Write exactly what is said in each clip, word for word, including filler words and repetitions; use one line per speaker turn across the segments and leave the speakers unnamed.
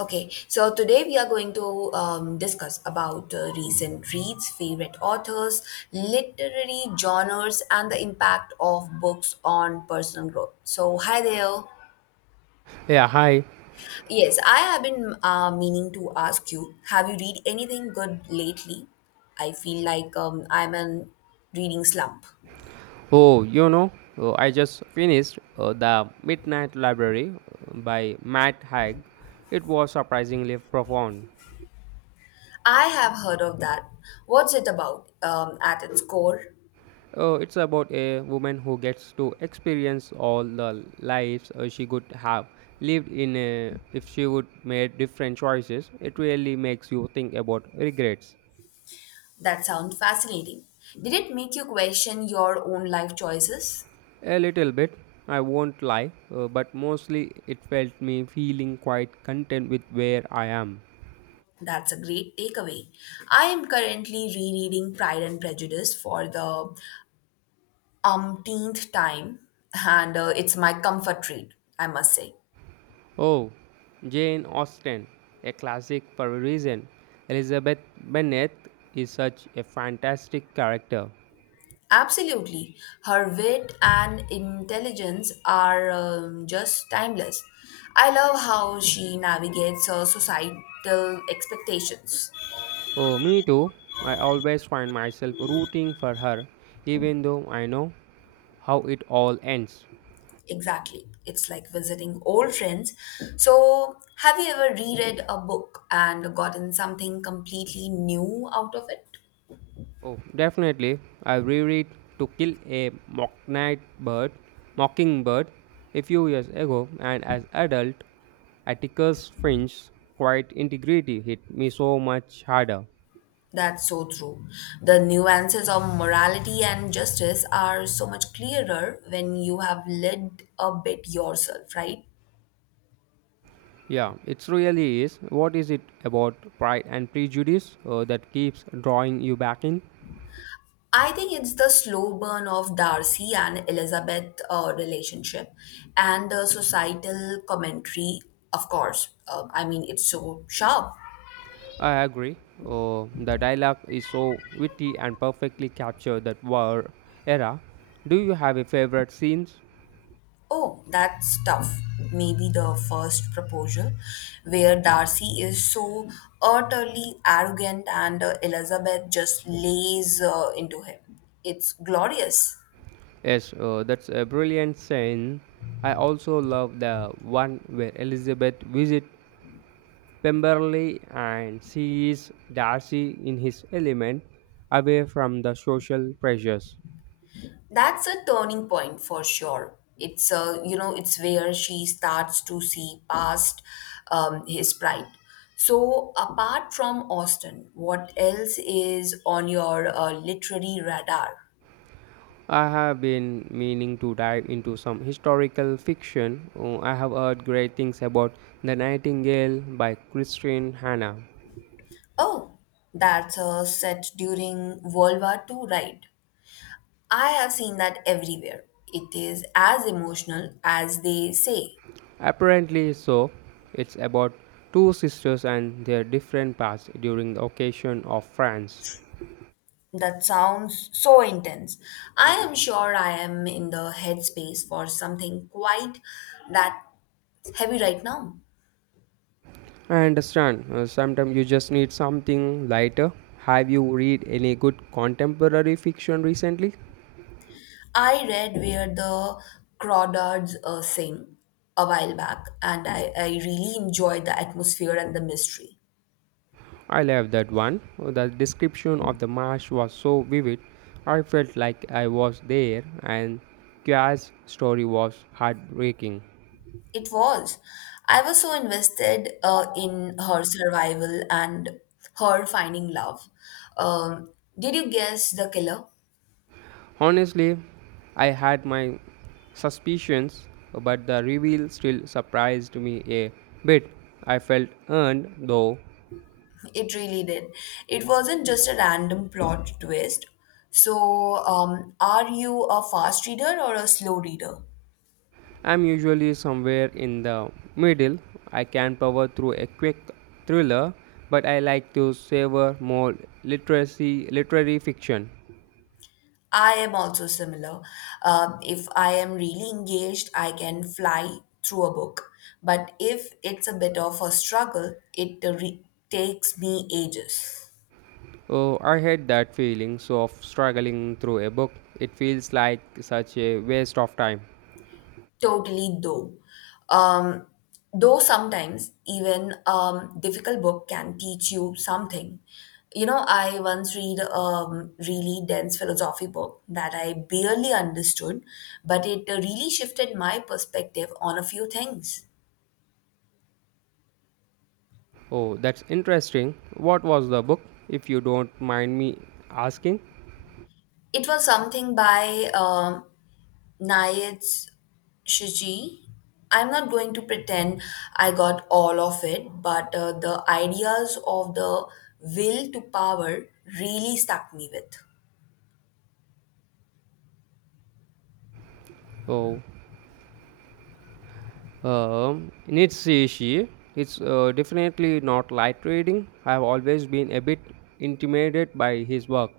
Okay, so today we are going to um, discuss about uh, recent reads, favorite authors, literary genres, and the impact of books on personal growth. So, hi there.
Yeah, hi.
Yes, I have been uh, meaning to ask you, have you read anything good lately? I feel like um, I'm in reading slump.
Oh, you know, uh, I just finished uh, The Midnight Library uh, by Matt Haig. It was surprisingly profound.
I have heard of that. What's it about um, at its core?
Uh, it's about a woman who gets to experience all the lives uh, she could have lived in uh, if she would made different choices. It really makes you think about regrets
That sounds fascinating. Did it make you question your own life choices?
a little bit. I won't lie, uh, but mostly it felt me feeling quite content with where I am.
That's a great takeaway. I am currently rereading Pride and Prejudice for the umpteenth time, and uh, it's my comfort read, I must say.
Oh, Jane Austen, a classic Parisian. Elizabeth Bennet is such a fantastic character.
Absolutely. Her wit and intelligence are um, just timeless. I love how she navigates her societal expectations.
Oh, me too. I always find myself rooting for her, even though I know how it all ends.
Exactly. It's like visiting old friends. So, have you ever reread a book and gotten something completely new out of it?
Oh, definitely. I reread To Kill a Mockingbird, Bird, Mockingbird a few years ago, and as adult, Atticus Finch's quiet integrity hit me so much harder.
That's so true. The nuances of morality and justice are so much clearer when you have lived a bit yourself, right?
Yeah, it's really is. What is it about Pride and Prejudice uh, that keeps drawing you back in?
I think it's the slow burn of Darcy and Elizabeth uh, relationship and the societal commentary, of course. Uh, I mean, it's so sharp.
I agree. Uh, the dialogue is so witty and perfectly captured that war era. Do you have a favorite scenes?
Oh, that's tough. Maybe the first proposal, where Darcy is so utterly arrogant and uh, Elizabeth just lays uh, into him. It's glorious.
Yes, uh, that's a brilliant scene. I also love the one where Elizabeth visits Pemberley and sees Darcy in his element, away from the social pressures.
That's a turning point for sure. It's uh, you know, it's where she starts to see past um, his pride. So, apart from Austin, what else is on your uh, literary radar?
I have been meaning to dive into some historical fiction. Oh, I have heard great things about The Nightingale by Christine Hanna.
Oh, that's a set during World War Two, right? I have seen that everywhere. It is as emotional as they say.
Apparently, so it's about two sisters and their different paths during the occasion of France.
That sounds so intense. I am sure I am in the headspace for something quite that heavy right now.
I understand. Uh, sometimes you just need something lighter. Have you read any good contemporary fiction recently?
I read where the crawdads uh, sing a while back, and I, I really enjoyed the atmosphere and the mystery.
I love that one. The description of the marsh was so vivid. I felt like I was there, and Kya's story was heartbreaking.
It was. I was so invested uh, in her survival and her finding love. Um, did you guess the killer?
Honestly, I had my suspicions, but the reveal still surprised me a bit. I felt earned, though.
It really did. It wasn't just a random plot twist. So, um, are you a fast reader or a slow reader?
I'm usually somewhere in the middle. I can power through a quick thriller, but I like to savor more literacy, literary fiction.
I am also similar. Um, if I am really engaged, I can fly through a book. But if it's a bit of a struggle, it uh, re- takes me ages.
Oh, I had that feeling so of struggling through a book. It feels like such a waste of time.
Totally, though. Um, though sometimes even um, difficult book can teach you something. You know, I once read um, really dense philosophy book that I barely understood, but it really shifted my perspective on a few things.
Oh, that's interesting. What was the book, if you don't mind me asking?
It was something by um Nayet's Shiji. I'm not going to pretend I got all of it, but uh, the ideas of the will to power really stuck me with.
Oh, um, Nietzsche. It's uh, definitely not light reading. I've always been a bit intimidated by his work.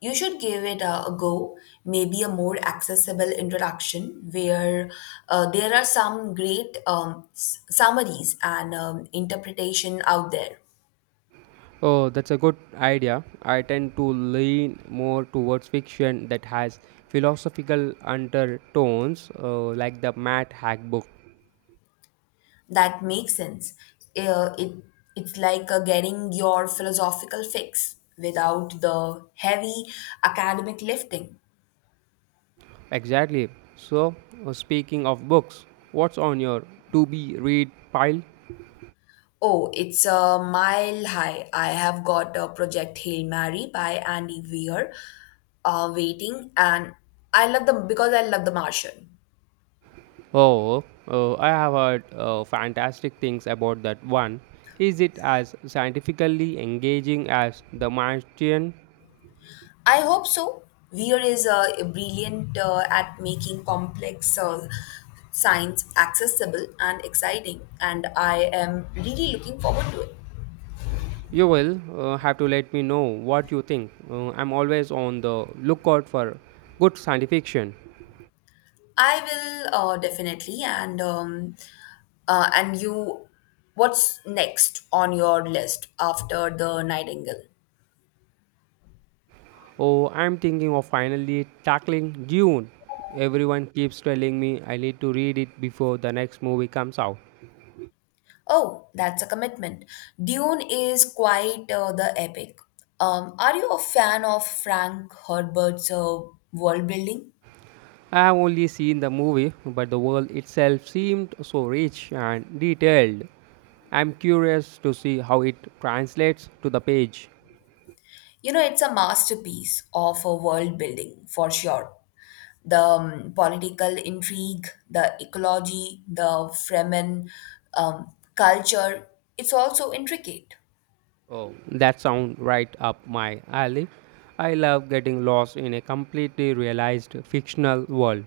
You should give it a, a go, maybe a more accessible introduction where uh, there are some great um, s- summaries and um, interpretation out there.
Oh, that's a good idea. I tend to lean more towards fiction that has philosophical undertones, uh, like the Matt Hack book.
That makes sense. Uh, it it's like uh, getting your philosophical fix without the heavy academic lifting.
Exactly. So, uh, speaking of books, what's on your to be read pile?
Oh, it's a mile high. I have got a project Hail Mary by Andy Weir uh, waiting, and I love them because I love the Martian.
Oh, uh, I have heard uh, fantastic things about that one. Is it as scientifically engaging as The Martian?
I hope so. Weir is uh, brilliant uh, at making complex uh, science accessible and exciting, and I am really looking forward to it.
You will uh, have to let me know what you think. Uh, I'm always on the lookout for good science fiction.
I will uh, definitely. And um, uh, and you, what's next on your list after the Nightingale?
Oh, I'm thinking of finally tackling Dune. Everyone keeps telling me I need to read it before the next movie comes out.
Oh, that's a commitment. Dune is quite uh, the epic. Um, are you a fan of Frank Herbert's uh, world building?
I've only seen the movie, but the world itself seemed so rich and detailed. I'm curious to see how it translates to the page.
You know, it's a masterpiece of a world building for sure. The um, political intrigue, the ecology, the Fremen um, culture, it's also intricate.
Oh, that sounds right up my alley. I love getting lost in a completely realized fictional world.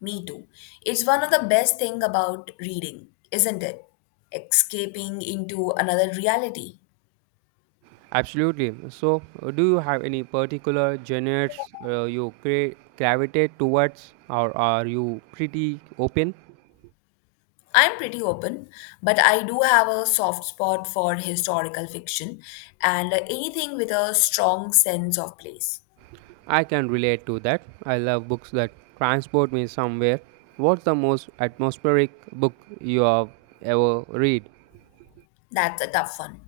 Me too. It's one of the best thing about reading, isn't it? Escaping into another reality.
Absolutely. So, uh, do you have any particular genres uh, you cra- gravitate towards, or are you pretty open?
I'm pretty open, but I do have a soft spot for historical fiction and anything with a strong sense of place.
I can relate to that. I love books that transport me somewhere. What's the most atmospheric book you have ever read?
That's a tough one.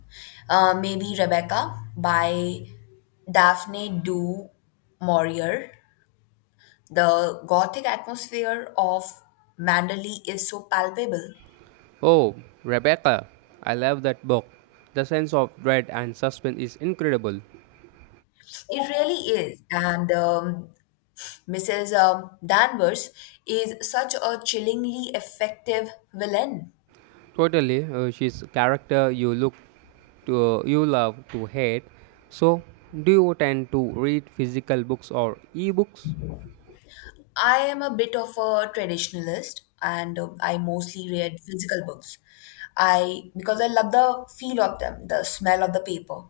Uh, maybe Rebecca by Daphne du Maurier. The gothic atmosphere of Manderley is so palpable.
Oh, Rebecca. I love that book. The sense of dread and suspense is incredible.
It really is. And um, Missus um, Danvers is such a chillingly effective villain.
Totally, uh, she's a character you look to, you love to hate. So, do you tend to read physical books or e-books?
I am a bit of a traditionalist and um, I mostly read physical books. I because I love the feel of them, the smell of the paper.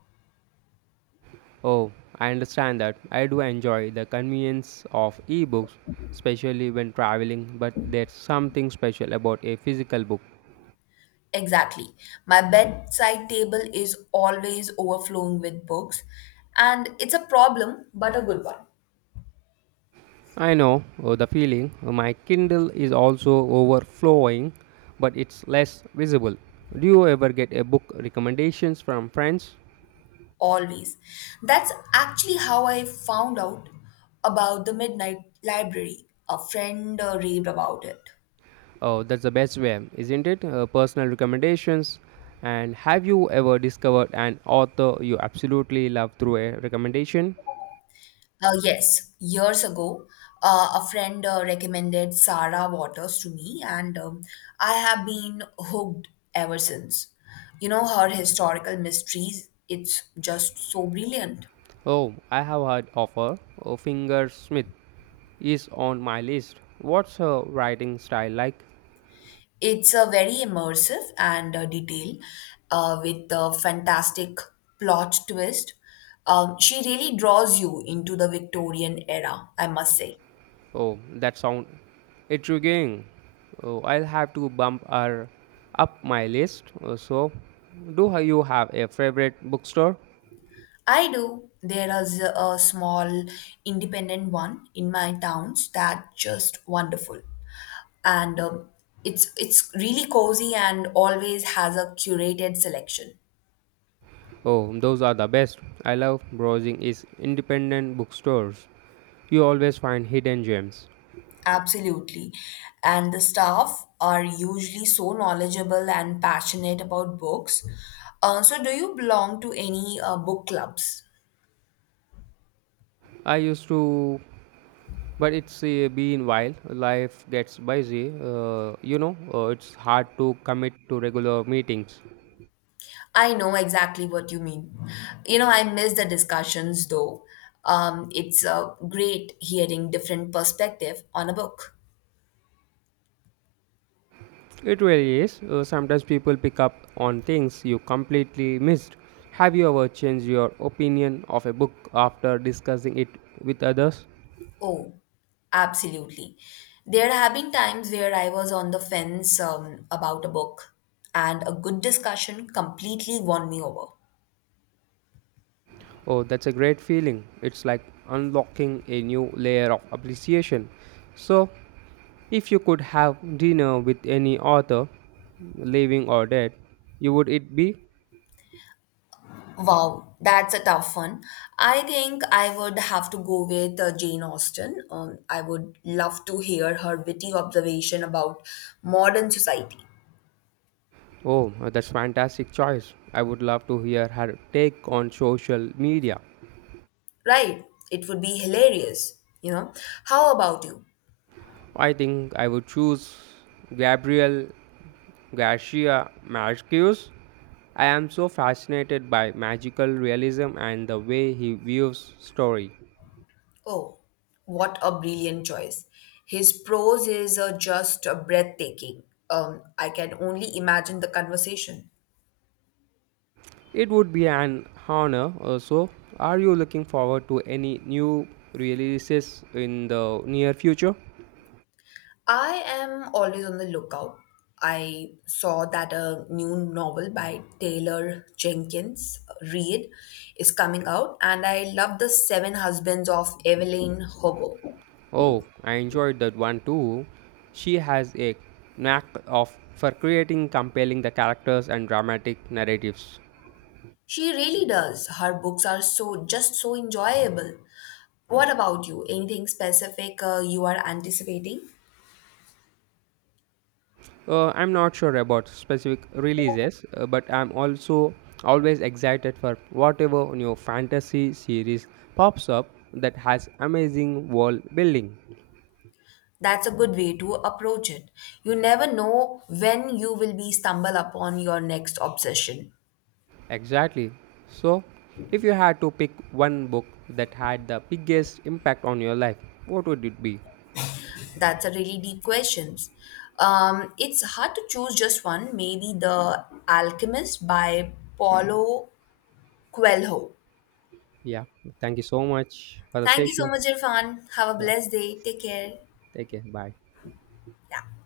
Oh, I understand that. I do enjoy the convenience of ebooks, especially when traveling, but there's something special about a physical book.
Exactly. My bedside table is always overflowing with books and it's a problem but a good one.
I know oh, the feeling. My Kindle is also overflowing, but it's less visible. Do you ever get a book recommendations from friends?
Always. That's actually how I found out about the Midnight Library. A friend uh, raved about it.
Oh, that's the best way, isn't it? Uh, personal recommendations. And have you ever discovered an author you absolutely love through a recommendation?
Uh, yes, years ago, uh, a friend uh, recommended Sarah Waters to me, and um, I have been hooked ever since. You know, her historical mysteries, it's just so brilliant.
Oh, I have heard of her. Oh, Fingersmith is on my list. What's her writing style like?
It's a very immersive and uh, detailed, uh, with a fantastic plot twist. Um, she really draws you into the Victorian era, I must say.
Oh, that sounds intriguing. Oh, I'll have to bump her up my list. Oh, so, do ha- you have a favorite bookstore?
I do. There is a a small independent one in my towns that just wonderful, and um, it's it's really cozy and always has a curated selection.
Oh, those are the best. I love browsing is independent bookstores. You always find hidden gems.
Absolutely. And the staff are usually so knowledgeable and passionate about books. Uh, so, do you belong to any uh, book clubs?
I used to. But it's uh, been while. Life gets busy. Uh, you know, uh, it's hard to commit to regular meetings.
I know exactly what you mean. You know, I miss the discussions though. Um, it's uh, great hearing different perspective on a book.
It really is. Uh, sometimes people pick up on things you completely missed. Have you ever changed your opinion of a book after discussing it with others?
Oh, absolutely. There have been times where I was on the fence um, about a book, and a good discussion completely won me over.
Oh, that's a great feeling. It's like unlocking a new layer of appreciation. So, if you could have dinner with any author, living or dead, you would it be?
Wow, that's a tough one. I think I would have to go with uh, Jane Austen. Um, I would love to hear her witty observation about modern society.
Oh, that's fantastic choice. I would love to hear her take on social media.
Right, it would be hilarious, you know. How about you?
I think I would choose Gabriel Garcia Marquez. I am so fascinated by magical realism and the way he views story.
Oh, what a brilliant choice. His prose is uh, just uh, breathtaking. Um, I can only imagine the conversation.
It would be an honor also. Are you looking forward to any new releases in the near future?
I am always on the lookout. I saw that a new novel by Taylor Jenkins Reid is coming out, and I love The Seven Husbands of Evelyn Hugo.
Oh, I enjoyed that one too. She has a knack of for creating compelling the characters and dramatic narratives.
She really does. Her books are so just so enjoyable. What about you? Anything specific uh, you are anticipating?
Uh, I'm not sure about specific releases, uh, but I'm also always excited for whatever new fantasy series pops up that has amazing world building.
That's a good way to approach it. You never know when you will be stumble upon your next obsession.
Exactly. So, if you had to pick one book that had the biggest impact on your life, what would it be?
That's a really deep question. Um, it's hard to choose just one. Maybe The Alchemist by Paulo Coelho.
Yeah, thank you so much for the
Thank you so
session.
much, Irfan. Have a
Yeah.
blessed day. Take care.
Take care. Bye.
Yeah.